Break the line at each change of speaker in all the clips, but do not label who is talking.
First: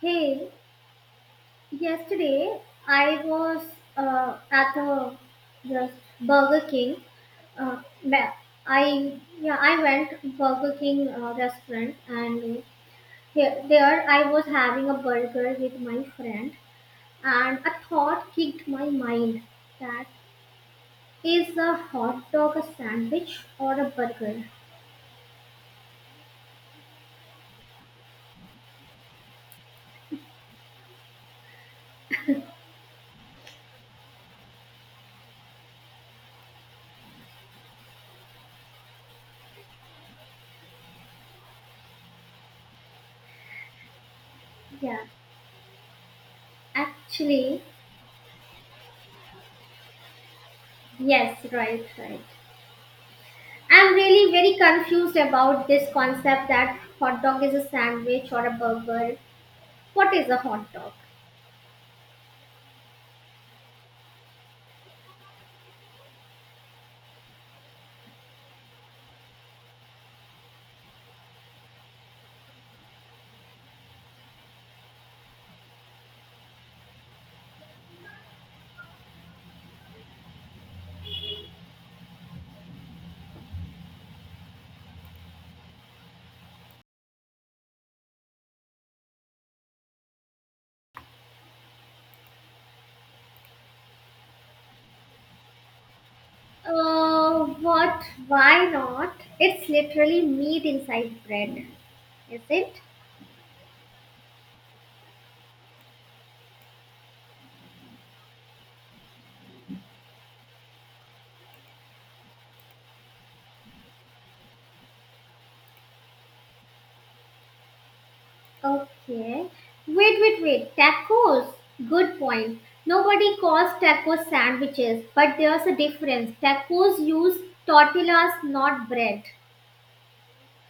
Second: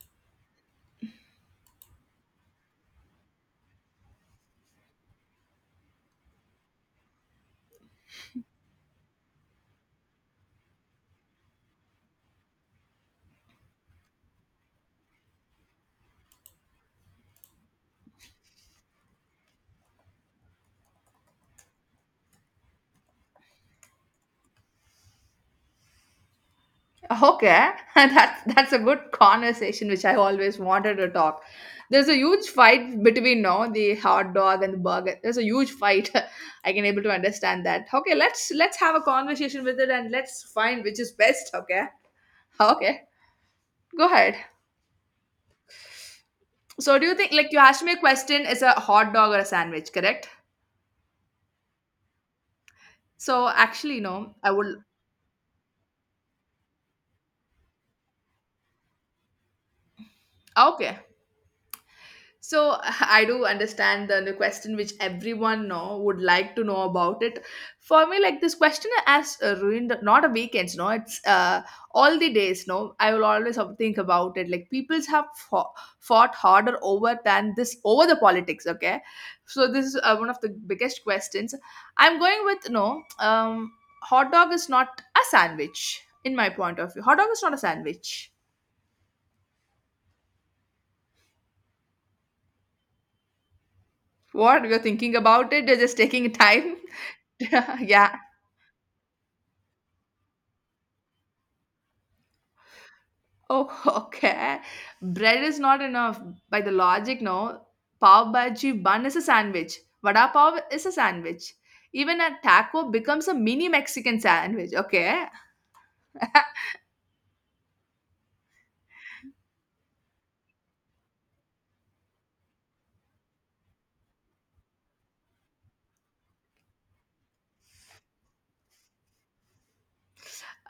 Hey, yesterday I was at the Burger King. Uh, ma- I yeah I went Burger King restaurant, and there I was having a burger with my friend, and a thought kicked my mind: that is a hot dog a sandwich or a burger?
Okay, that's a good conversation which I always wanted to talk. There's a huge fight between no the hot dog and the burger. There's a huge fight. I can able to understand that. Okay, let's have a conversation with it and let's find which is best. Okay, okay, go ahead.
Yeah,
So do you think like you
actually,
asked me a question? Is a hot dog or a sandwich correct?
yes, right, right.
So
I'm
actually
really
no, I
very
would.
confused about this concept that hot dog is a sandwich or a burger. What is a hot dog?
Okay, so I do understand the question which everyone know would like to know about it. For me, like this question has ruined not a weekends, no, it's all the days. No, I will always have to think about it. Like peoples have fought harder over than this over the politics. Okay, so this is one of the biggest questions. I'm going with no. Hot dog is not a sandwich in my point of view. Hot dog is not a sandwich. What you're thinking about it? You're just taking time.
What?
Yeah.
Why not? It's literally meat inside bread, is it?
Oh, okay. Bread is not enough. By the logic, no. Pav bhaji bun is a sandwich. Vada pav is a sandwich. Even a taco becomes a mini Mexican sandwich. Okay,
Okay. Wait, wait, wait. Tacos. Good point. Nobody calls tacos sandwiches, but there's a difference. Tacos use tortillas, not bread.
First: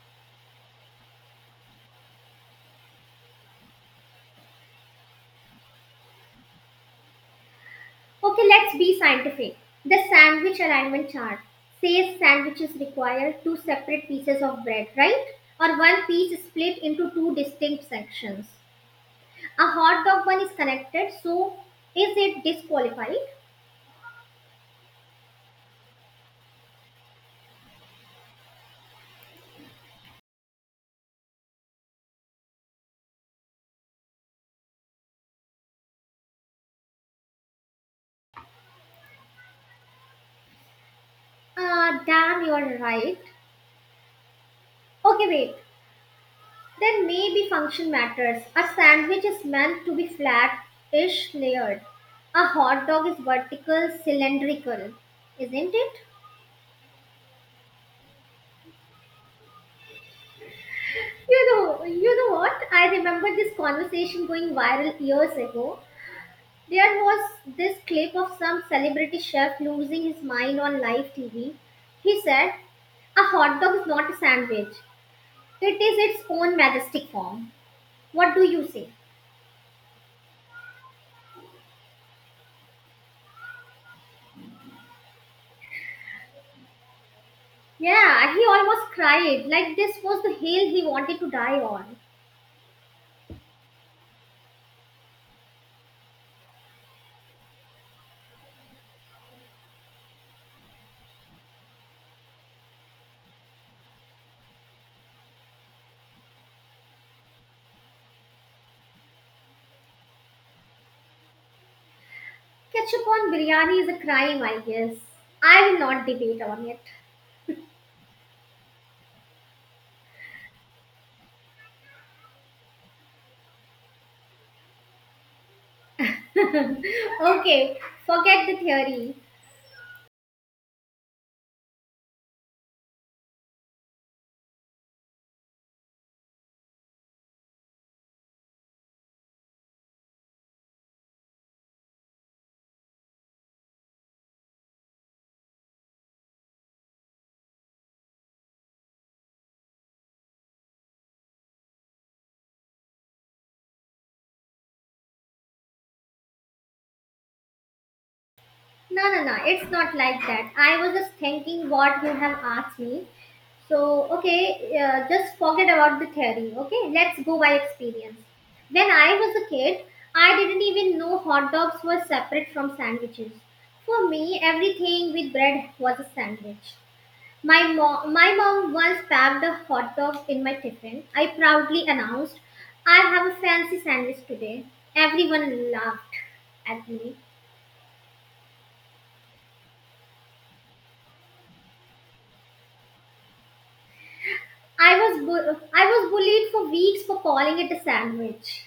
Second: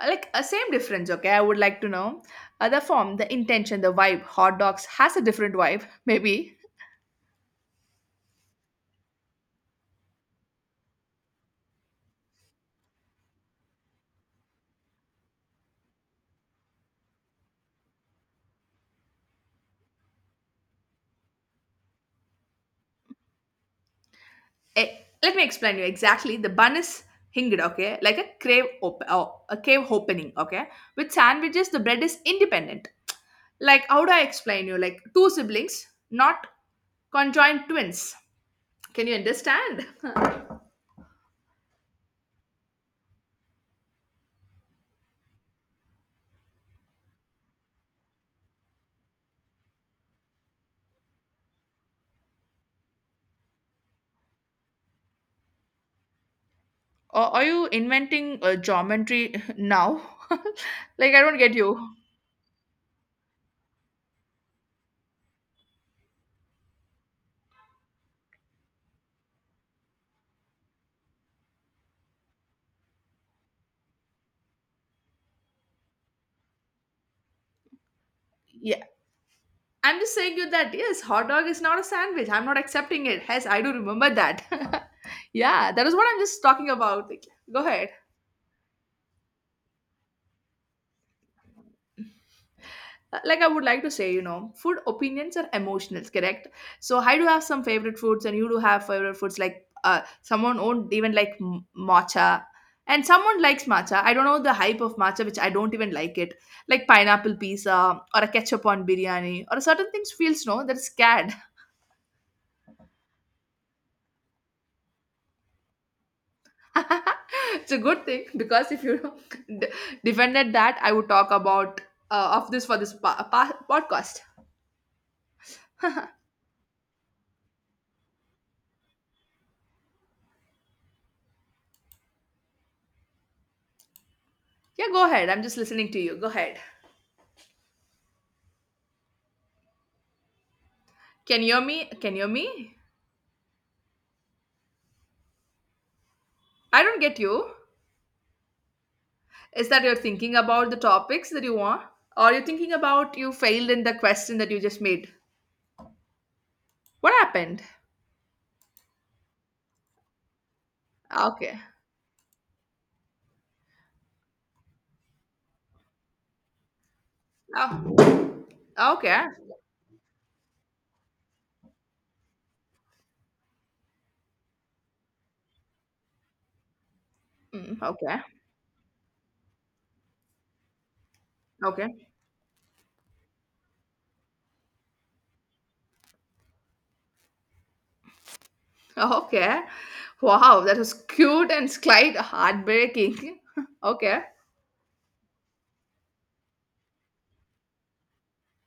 like a same difference. Okay, I would like to know the form, the intention, the vibe. Hot dogs has a different vibe, maybe.
Okay, let's be scientific. The sandwich alignment chart says sandwiches require two separate pieces of bread, right? Or one piece split into two distinct sections. A hot dog bun is connected, so is it disqualified?
Eh, let me explain you exactly. The bun is hinged, okay, like a cave opening, okay. With sandwiches, the bread is independent. Like how do I explain you? Like two siblings, not conjoined twins. Can you understand?
Ah, damn, you're right. Okay, wait. Then maybe function matters. A sandwich is meant to be flat ish layered. A hot dog is vertical, cylindrical, isn't it?
Or are you inventing geometry now? Like I don't get you.
You know what? I remember this conversation going viral years ago. There was this clip of some celebrity chef losing his mind on live TV. He said, "A hot dog is not a sandwich. It is its own majestic form." What do you
Yeah,
say?
I'm just saying you that yes, hot dog is not a sandwich. I'm not accepting it. Yes, I do remember that. Yeah, that is what I'm just talking about. Like, go ahead.
Yeah, he almost cried like this was the hill he wanted to die on.
Like I would like to say, you know, food opinions are emotional, correct? So I do have some favorite foods, and you do have favorite foods. Like someone won't even like matcha, and someone likes matcha. I don't know the hype of matcha, which I don't even like it. Like pineapple pizza or a ketchup on biryani or certain things feels no that's scared.
Ketchup on biryani is a crime, I guess. I will not debate on it.
It's a good thing because if you d- defended that, I would talk about of this for this podcast.
Okay, forget the theory.
Yeah, go ahead. I'm just listening to you. Go ahead. Can you hear me? Can you hear me? I don't get you. Is that you're thinking about the topics that you want? Or you're thinking about you failed in the question that you just made? What happened?
No, no, no. It's not like that. I was just
Okay.
thinking what you have asked me. So, okay, just forget about the theory. Okay, let's go by
Oh,
experience. When I
okay.
was a kid, I didn't even know hot dogs were separate from sandwiches. For me, everything with bread was a sandwich. My
Mm,
mom,
okay.
my mom once packed a hot dog in my tiffin. I proudly
Okay.
announced, "I have a fancy sandwich today." Everyone laughed at me.
Okay. Wow, that was cute and slight heartbreaking. Okay.
I was bullied for weeks for calling it a sandwich.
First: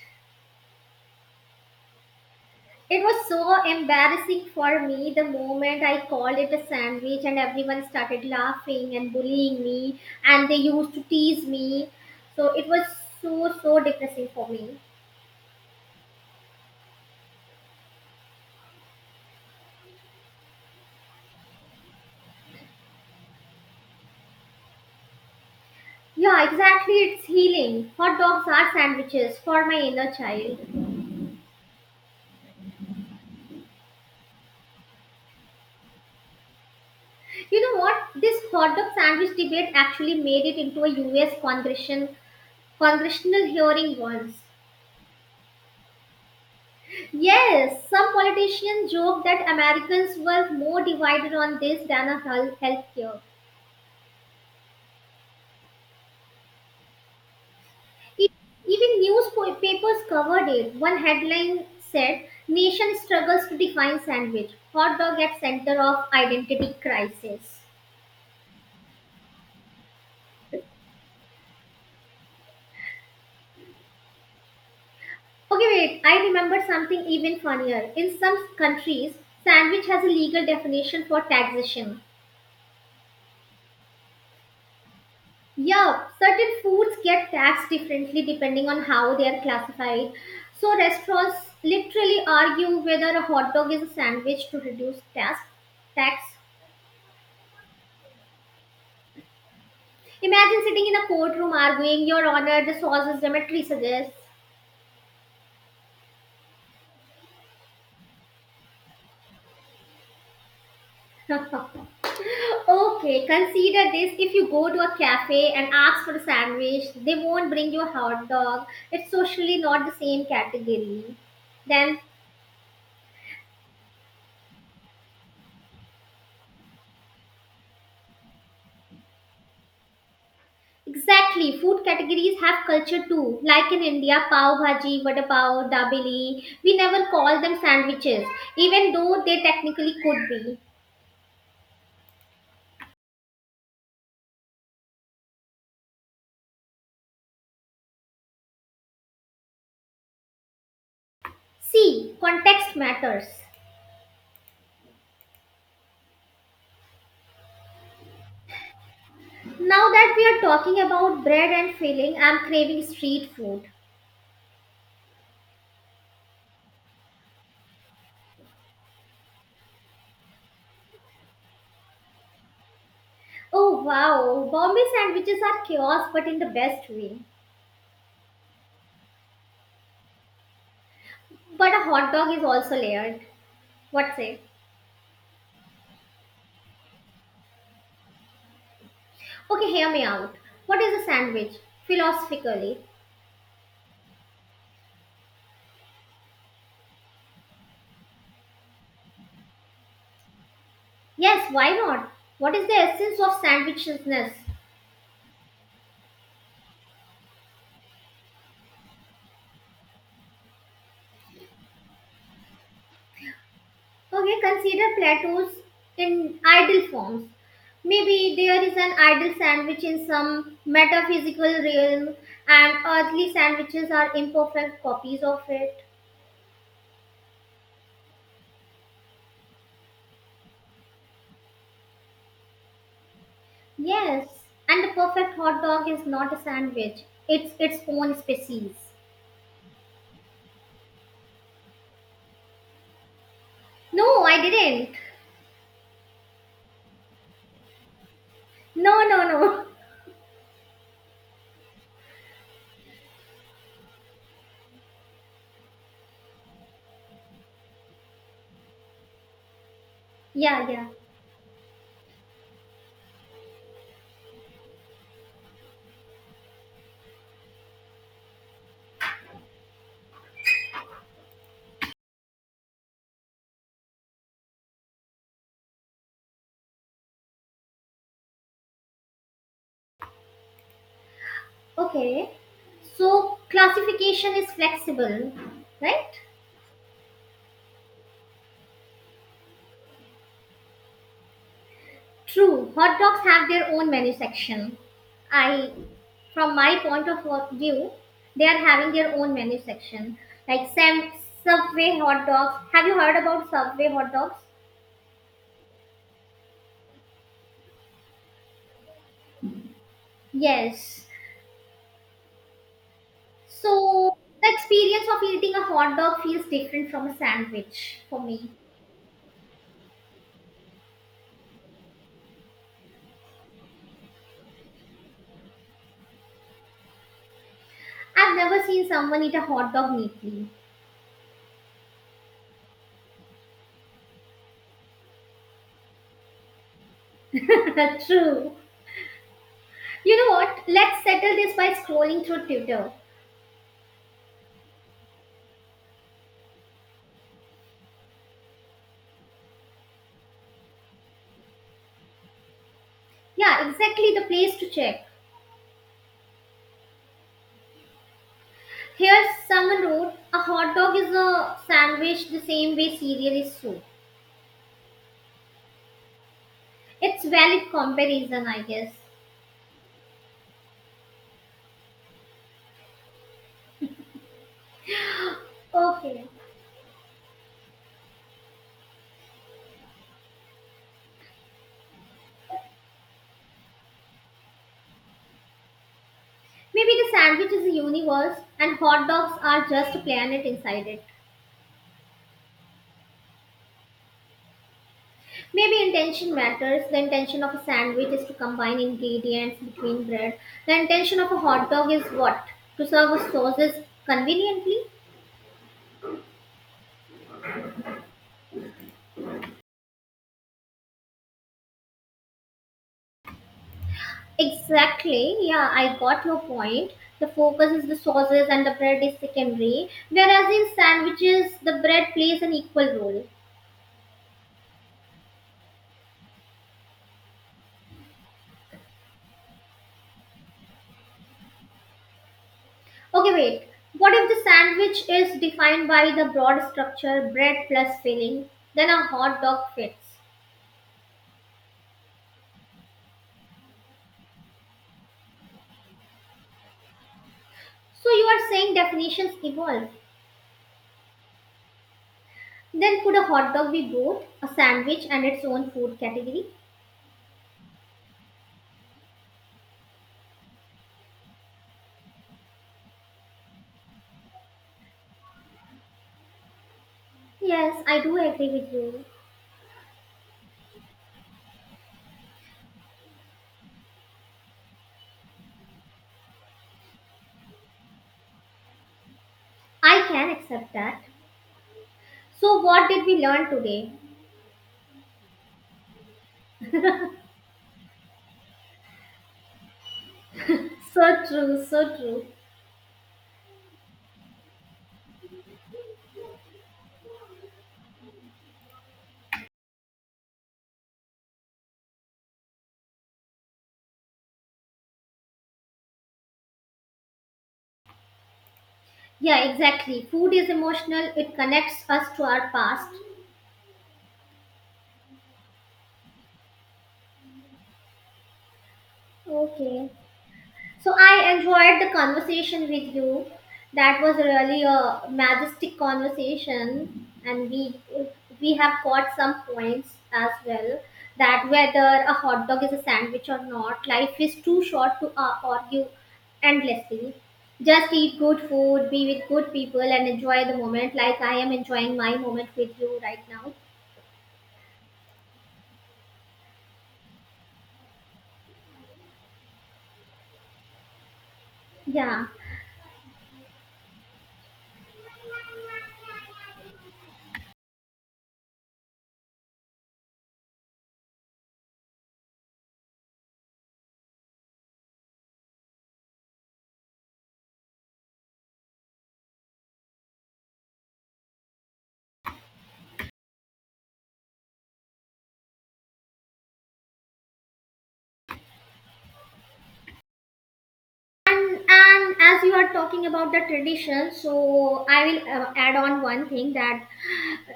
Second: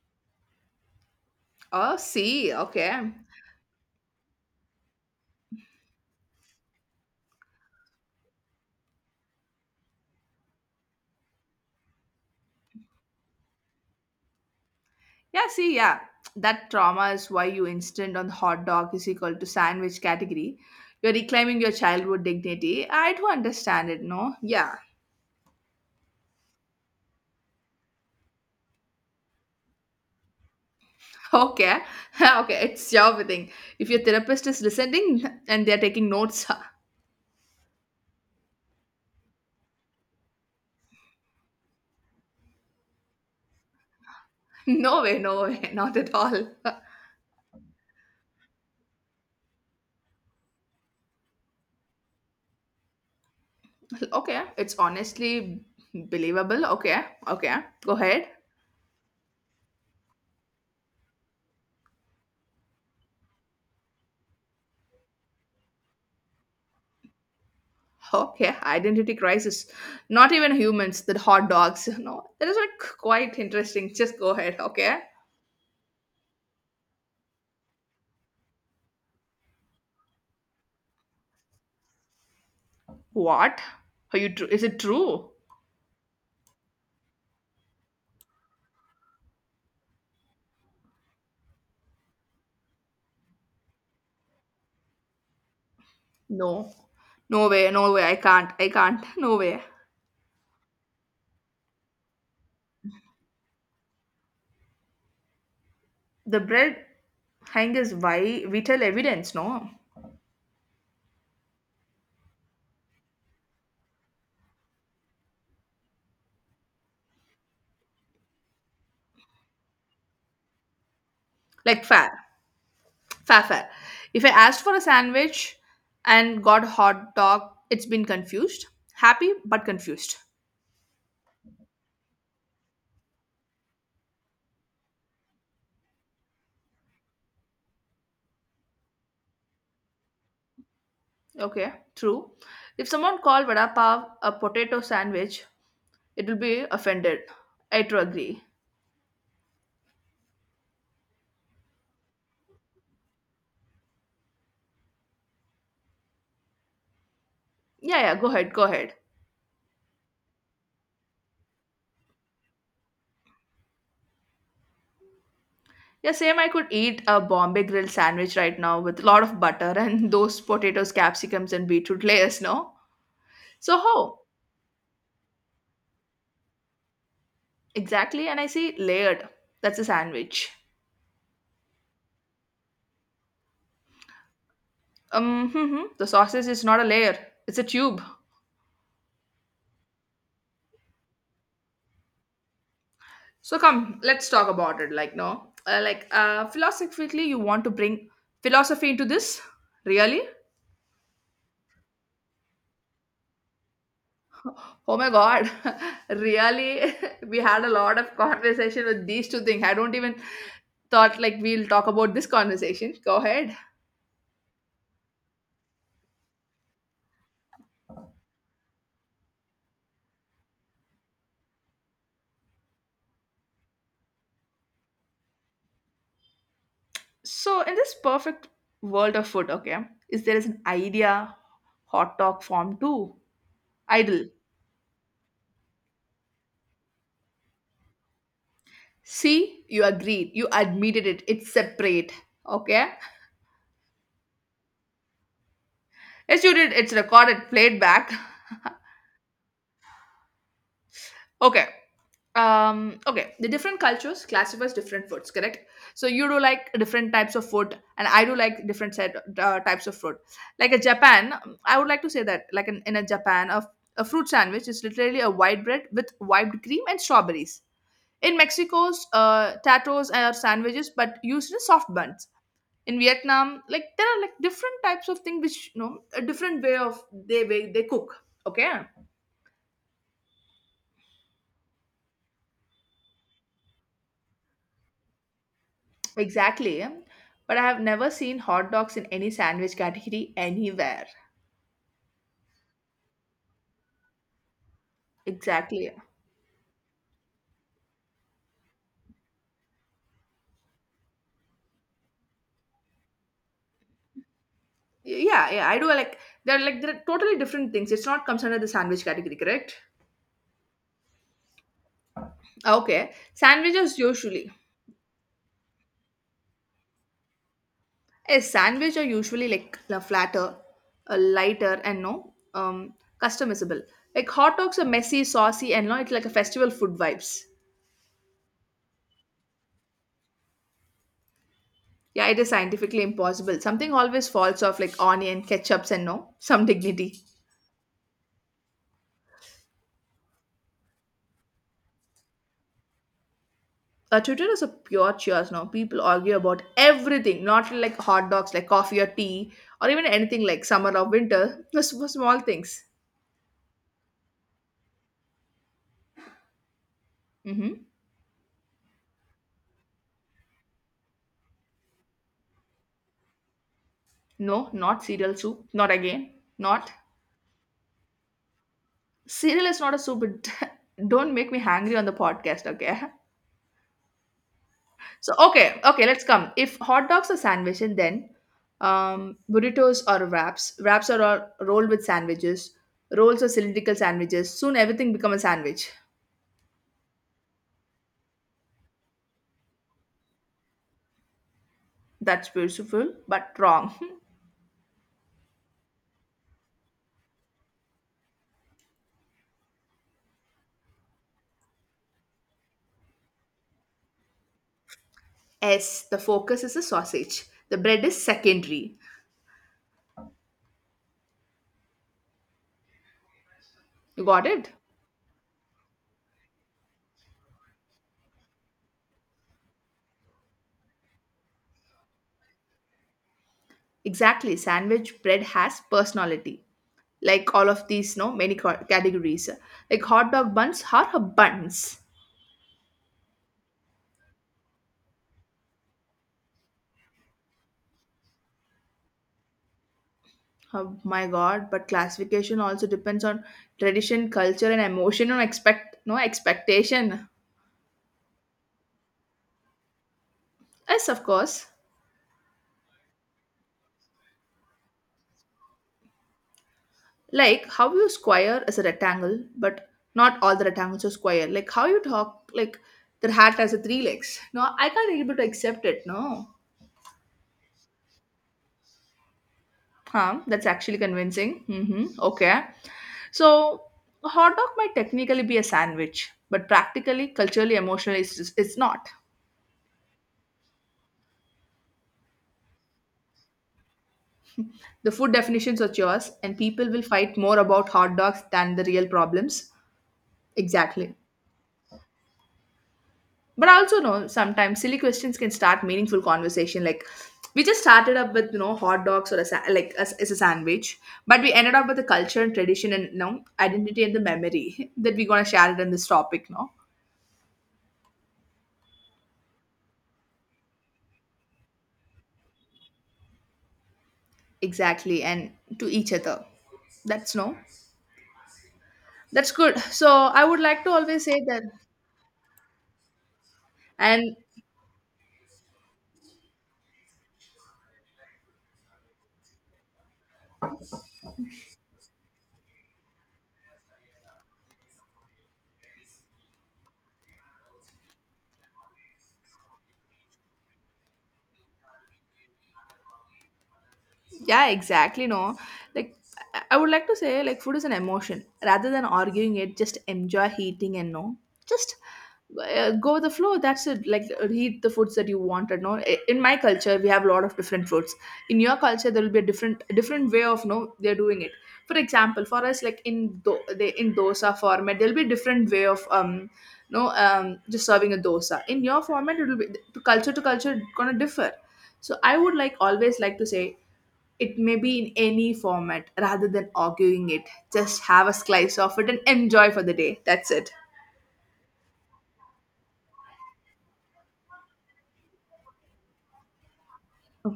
Oh, see.
It
Okay.
was so embarrassing for me the moment I called it a sandwich, and everyone started laughing and bullying me, and they used to tease me. So it was so so depressing for me.
Yeah, see, yeah, that trauma is why you instant on hot dog is equal to sandwich category. You're reclaiming your childhood dignity. I do understand it, no? Yeah.
Yeah, exactly. It's healing. Hot dogs are sandwiches for my inner child.
Okay. Okay, it's your thing. If your therapist is listening and they're taking notes,
You know what? This hot dog sandwich debate actually made it into a US congressional hearing once.
no way, no way, not at all.
Yes, some politicians joke that Americans were more divided on this than on healthcare.
Okay, it's honestly believable. Okay, okay, go ahead.
E- Even newspapers covered it. One headline said, "Nation struggles to define sandwich. Hot dog at center of identity crisis."
Okay, identity crisis. Not even humans, the hot dogs, no. That is like quite interesting. Just go ahead, okay?
Okay, wait. I remember something even funnier. In some countries, sandwich has a legal definition for taxation.
What? Are you is it true?
Yeah, certain foods get taxed differently depending on how they are classified. So restaurants literally argue whether a hot dog is a sandwich to reduce tax. Tax.
No. No way, no way. I can't. I can't. No way.
Imagine sitting in a courtroom arguing, "Your Honor, the sauce is geometry suggests."
The bread hang is why we tell evidence, no?
Okay, consider this: if you go to a cafe and ask for a sandwich, they won't bring you a hot dog. It's socially not the same category.
Like
Then
fair. Fair, fair. If I asked for a sandwich and got hot dog, it's been confused. Happy but confused.
exactly. Food categories have culture too. Like in India, pav bhaji, vada pav, dabeli. We never call them sandwiches, even though they technically could be.
Okay, true. If someone called vada pav a potato sandwich, it will be offended. I to agree.
See, context matters.
Yeah, yeah, go ahead, go ahead.
Now that we are talking about bread and filling, I'm craving street food.
Yeah, same. I could eat a Bombay grill sandwich right now with a lot of butter and those potatoes, capsicums, and beetroot layers, no? So,
Oh
how?
wow, Bombay sandwiches are chaos but in the best way.
Exactly. And I see layered. That's a sandwich.
But a hot dog is also layered. What say?
Hmm. The sausage is not a layer, it's a tube.
Okay, hear me out. What is a sandwich? Philosophically,
So, come, let's talk about it. Like, no? Like, philosophically, you want to bring philosophy into this? Really?
yes, why not? What is the essence of sandwichedness?
Oh my God, really? We had a lot of conversation with these two things. I don't even thought like we'll talk about this conversation. Go ahead.
Okay, consider plateaus in ideal forms. Maybe there is an ideal sandwich in some metaphysical realm, and earthly sandwiches are imperfect copies of it.
So, in this perfect world of food, okay, is there is an idea hot dog form two idle?
Yes, and the perfect hot dog is not a sandwich, it's its own species.
See, you agreed. You admitted it. It's separate. Okay.
No, I didn't.
Yes, you did. It's recorded, played back.
No, no, no.
Okay. Okay, the different cultures classifies different foods, correct? So you do like different types of food, and I do like different set types of food.
Yeah,
Like a
yeah.
Japan, I would like to say that like in a Japan, a fruit sandwich is literally a white bread with whipped cream and strawberries. In Mexico's tatos are sandwiches but used in soft buns. In Vietnam, like there are like different types of thing which you know a different way of they way they cook, okay.
Okay. So classification is flexible, right?
Exactly. But I have never seen hot dogs in any sandwich category anywhere.
True, hot dogs have their own menu section. I,
Exactly.
from my point of view, they are having their own menu section. Like Subway hot dogs. Have you heard about Subway hot dogs?
Yeah, yeah, I do like they're totally different things. It's not comes under the sandwich category, correct?
Yes.
Okay. Sandwiches
So the
usually.
experience of eating a hot dog feels different from a sandwich for
A
me.
sandwich are usually like flatter, lighter and no customizable. Like hot dogs are messy, saucy and no, it's like a festival food vibes.
I've never seen someone eat a hot dog neatly.
Yeah, it is scientifically impossible. Something always falls off like onion, ketchups and no, some dignity.
True. You know what? Let's settle this by scrolling through Twitter.
Twitter is a pure cheers now. People argue about everything, not like hot dogs, like coffee or tea, or even anything like summer or winter, just for small things.
Yeah, exactly the place to check.
Hmm.
Here, someone wrote, a hot dog is a sandwich the same way cereal is soup.
No, not cereal soup. Not again. Not.
It's valid comparison, I guess.
Cereal is not a soup. It don't make me hangry on the podcast, okay? So, okay, okay, let's
Okay.
come. If hot dogs are sandwich, and then burritos are wraps. Wraps are all rolled with sandwiches. Rolls are cylindrical sandwiches. Soon everything become a sandwich.
Maybe the sandwich is a universe and hot dogs are just a planet inside it.
That's beautiful, but wrong.
Maybe intention matters. The intention of a sandwich is to combine ingredients between bread. The intention of a hot dog is what? To serve sauces conveniently?
The focus is the sausage. The bread is secondary. You got it?
Exactly. Yeah, I got your point. The focus is the sauces, and the bread is secondary. Whereas in sandwiches, the bread plays an equal role.
Exactly. Sandwich bread has personality. Like all of these, no, many categories. Like hot dog buns are a buns.
Okay, wait. What if the sandwich is defined by the broad structure, bread plus filling? Then a hot dog fits.
Oh my god, but classification also depends on tradition, culture, and emotion and expect no expectation.
So you are saying definitions evolve.
Yes, of course.
Then could a hot dog be both a sandwich and its own food category?
Like how you square is a rectangle, but not all the rectangles are square. Like how you talk, like the hat has a three legs, no, I can't able to accept it, no.
Yes, I do agree with you.
Huh, that's actually convincing. Mm-hmm. Okay. So a hot dog might technically be a sandwich but practically culturally emotionally it's not.
I can accept that. So, what did we learn today?
The food definitions are yours and people will fight more about hot dogs than the real problems. Exactly.
So true, so true.
But I also know sometimes silly questions can start meaningful conversation. Like we just started up with hot dogs or a like as a sandwich, but we ended up with the culture and tradition and identity and the memory that we're gonna share it in this topic. No,
Yeah, exactly. Food is emotional, it connects us to our past.
exactly, and to each other. That's no, that's good.
Okay.
So I would like to
So
always
I
say that,
enjoyed the conversation with you. That was
and
really a majestic conversation, and we have got some points as well. That whether a hot dog is a sandwich or not, life is too short to argue endlessly. Just eat good food, be with good people, and enjoy the moment. Like I am enjoying my moment with you right now.
yeah, exactly, no, like I would like to say like food is an emotion rather than arguing it, just enjoy eating and no, just
Yeah.
go with the flow, that's it. Like eat the foods that you wanted, no. In my culture we have a lot of different foods. In your culture there will be a different way of no they're doing it. For example, for us like in they in dosa format there'll be a different way of no just serving a dosa. In your format it will be to culture it's gonna differ. So I would like always like to say it may be in any format rather than arguing it. Just have a slice of it and enjoy for the day. That's it.
And, as you are talking about the tradition, so I will add on one thing that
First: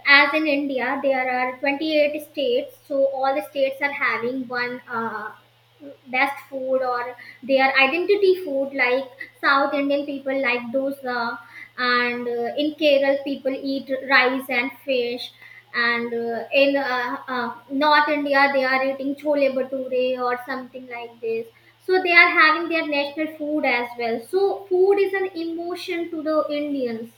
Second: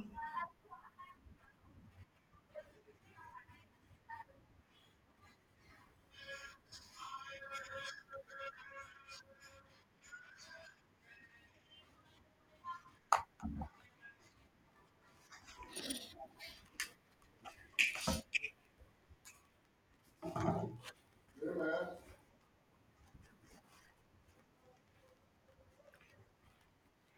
as in India, there are 28 states, so all the states are having one best food or their identity food, like South Indian people like dosa, and in Kerala, people eat rice and fish. And in North India, they are eating chole bhature or something like this. So they are having their national food as well. So food is an emotion to the Indians.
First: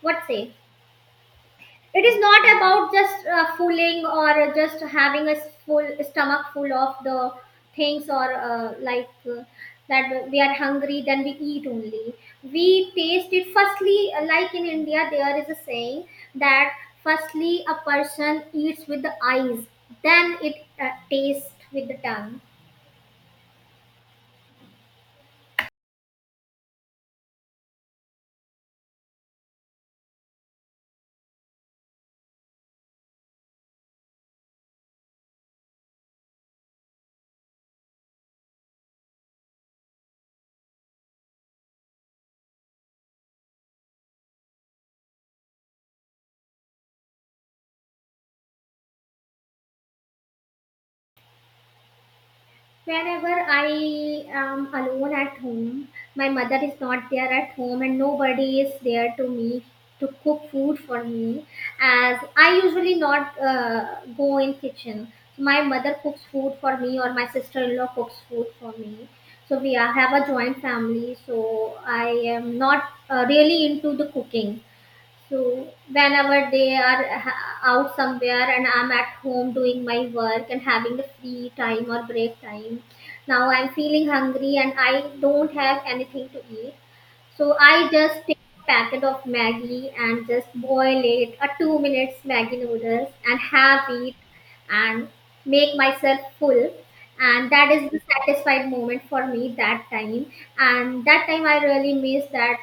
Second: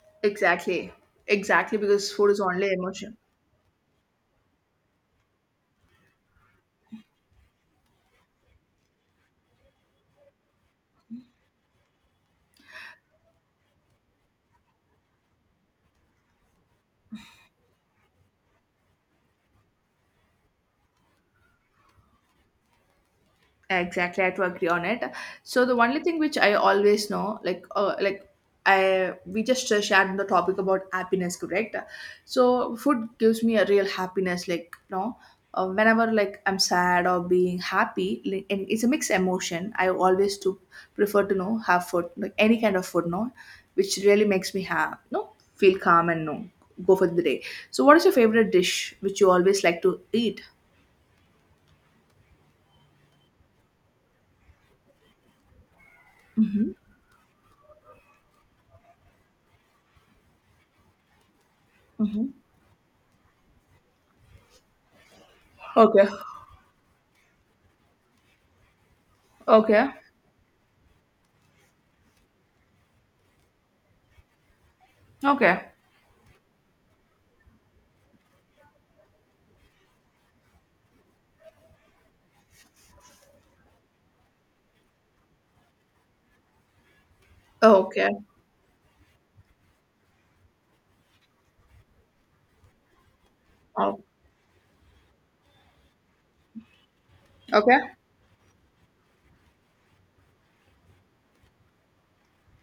What say?
Exactly. Exactly
It
because
is
food is
not
only
about
emotion.
just fooling or just having a full stomach full of the things or that we are hungry, then we eat only. We taste it firstly, like in India there is a saying that firstly a person eats with the eyes, then it tastes with the tongue.
Exactly, I had to agree on it. So the only thing which I always know, like I we just shared the topic about happiness, correct? So food gives me a real happiness, like, whenever like I'm sad or being happy, like, and it's a mixed emotion. I always do prefer to know have food, like any kind of food, no, which really makes me have, no, feel calm and no go for the day. So what is your favorite dish which you always like to eat?
Whenever I am alone at home, my mother
Mm-hmm,
is not there at home and nobody is there to me to cook food for me, as
mm-hmm.
I usually not go in kitchen. So my mother
Okay,
cooks food for me or my sister-in-law cooks food for me. So we
okay.
are, have a joint family, so I am not really into the cooking.
Okay.
So whenever they are out somewhere and I'm at home doing my work and having the free time or break time, now I'm feeling hungry and I don't have anything to eat. So I
Okay.
just take a packet of Maggie and just boil it a 2 minutes Maggie noodles and have
Oh,
it and make myself full. And that
okay.
is the satisfied moment for me that time. And that time I really miss that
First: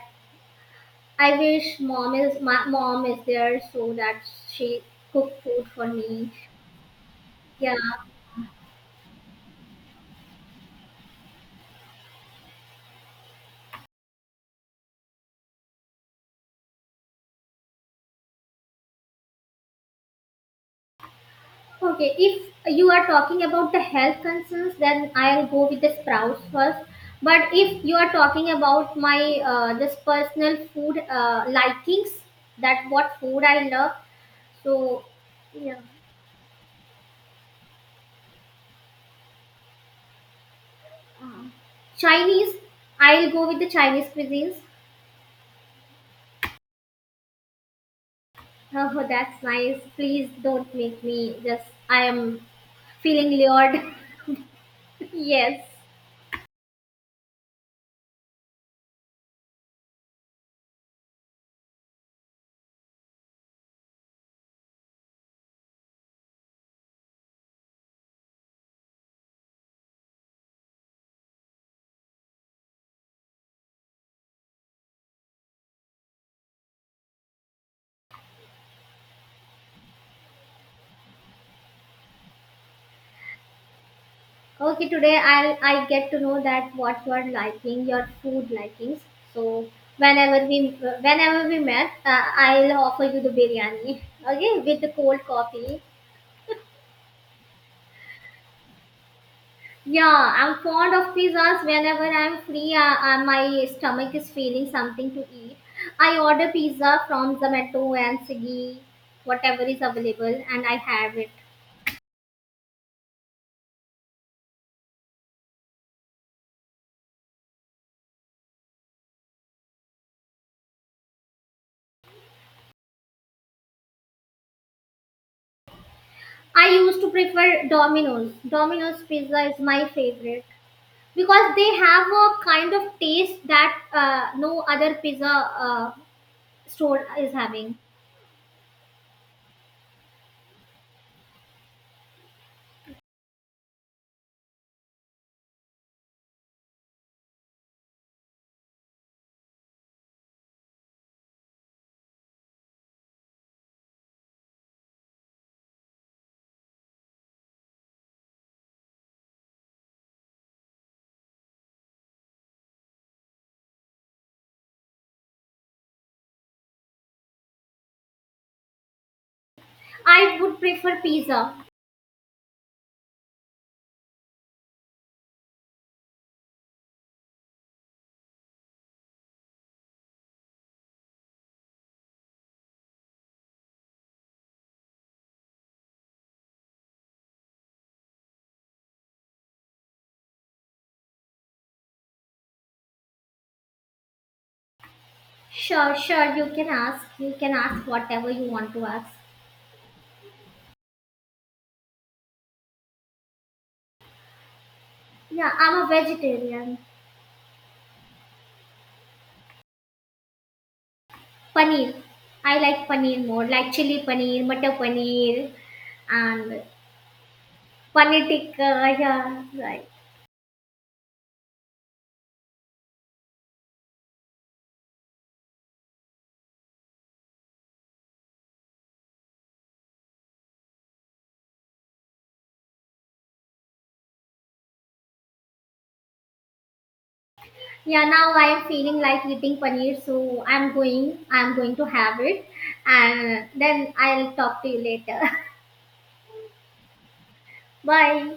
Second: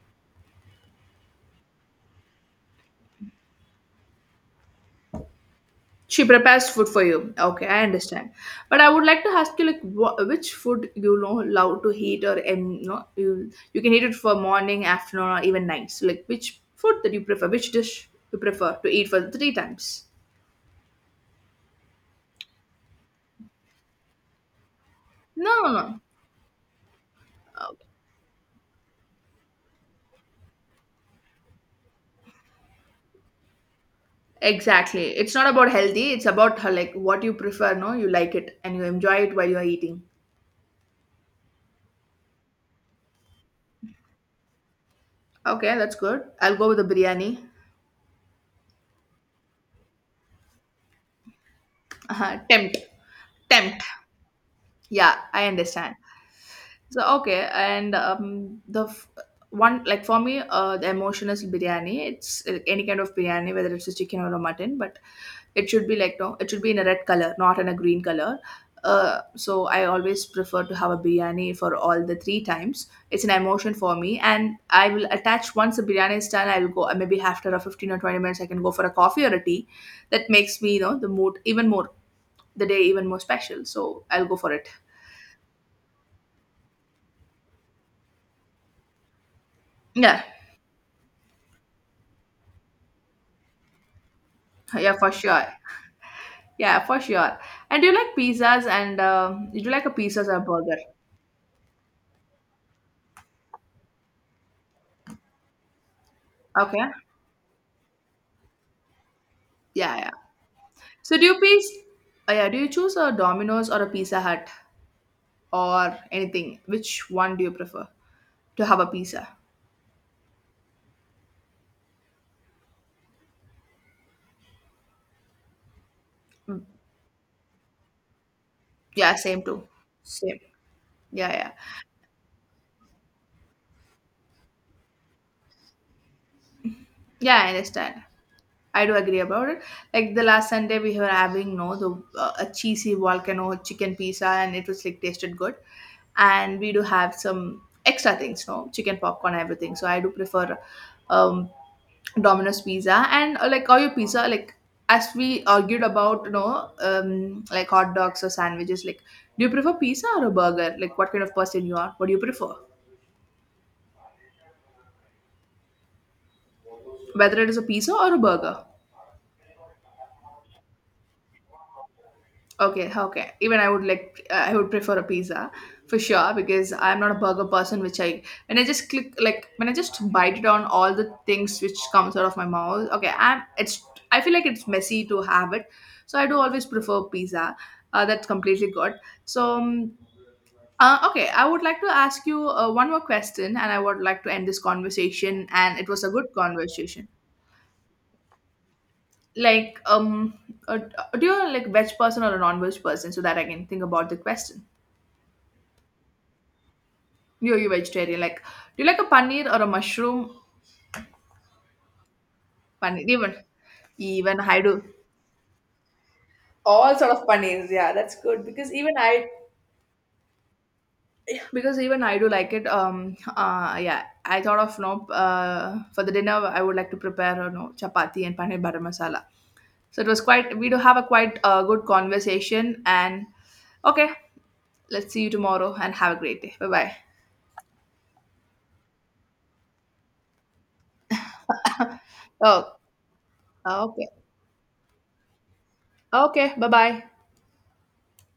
I wish mom is my mom is there so that she cook food for
She
me.
prepares food for you. Okay,
Yeah.
I understand. But I would like to ask you, like, wha which food love to eat, or you can eat it for morning, afternoon, or even nights. Like, which food that you prefer? Which dish you prefer to eat for three times?
Okay. If you are talking about the health concerns, then I'll
No,
go
no,
with the
no.
sprouts first. But
Okay.
if you are talking about my this personal food likings, that what food I love, so
Exactly. It's not about
yeah,
healthy. It's about like what you prefer. No, you like it and you enjoy it while you are eating.
Chinese. I'll go with the Chinese cuisines.
Okay, that's good. I'll go with the biryani.
Oh, that's nice. Please don't make me just. I
Uh-huh.
am
Tempt,
feeling
tempt.
lured.
Yeah, I
Yes.
understand. So okay, and one like for me, the emotion is biryani. It's any kind of biryani, whether it's a chicken or a mutton, but it should be like no, it should be in a red color, not in a green color. So I always prefer to have a biryani for all the three times. It's an emotion for me, and I will attach once the biryani is done. I will go maybe after a 15 or 20 minutes, I can go for a coffee or a tea. That makes me the mood even more, the day even more special. So I'll go for it.
Okay, today I get to know that what you are liking, your food likings. So
Yeah,
whenever we met, I'll offer you the biryani. Okay, with the
yeah, for
cold
sure.
coffee.
Yeah, for sure. And do you like pizzas and do you like a pizzas
Yeah,
or
I'm
burger?
fond of pizzas. Whenever I'm free, my stomach is feeling something to eat. I order
Okay.
pizza from Zomato and Swiggy, whatever is
Yeah, yeah.
available, and I have
So do
it.
you piece? Yeah. Do you choose a Domino's or a Pizza Hut or anything? Which one do you prefer to have a pizza? Mm,
I used to prefer Domino's. Domino's
yeah, same
pizza is
too.
my
Same.
favorite.
Yeah, yeah.
Because they have a kind of taste that no other pizza store is
Yeah, I
having.
understand. I do agree about it. Like the last Sunday, we were having no the a cheesy volcano chicken pizza, and it was like tasted good. And we do have some extra things, no chicken popcorn, everything. So I do prefer um, Domino's pizza and like all your pizza. Like as we argued about, like hot dogs or sandwiches. Like, do you prefer pizza or a burger? Like, what kind of person you are? What do you prefer? Whether it is a pizza or a burger.
I would prefer pizza.
Okay, okay. Even I would prefer a pizza for sure because I'm not a burger person. Which I, when I just click, like when I just bite it on all the things which comes out of my mouth. Okay, I feel like it's messy to have it, so I do always prefer pizza. That's completely good. So, okay, I would like to ask you one more question, and I would like to end this conversation. And it
Sure,
was a good
sure, you can ask.
conversation.
You can ask whatever you want to ask.
Like, uh, do you like veg person or a non-veg person so that I can think about the question?
Yeah, I'm a vegetarian.
You're you vegetarian. Like, do you like a paneer or a mushroom
Paneer. I like
paneer?
paneer
Even,
more, like chili
even
paneer,
I
butter
do.
paneer, and
All sort of paneers. Yeah, that's
paneer
good
tikka.
because even I
Yeah, right.
do like it. Yeah. I thought of no. For the dinner, I would like to prepare no chapati and paneer butter masala. So it was quite. We do have a quite good conversation. And okay, let's see you tomorrow and have a great day. Bye bye.
Yeah, now I am feeling like eating paneer, so I'm going. I'm going to have it,
Oh.
and then
Okay.
I'll talk to you later.
Okay. Bye bye.
Bye.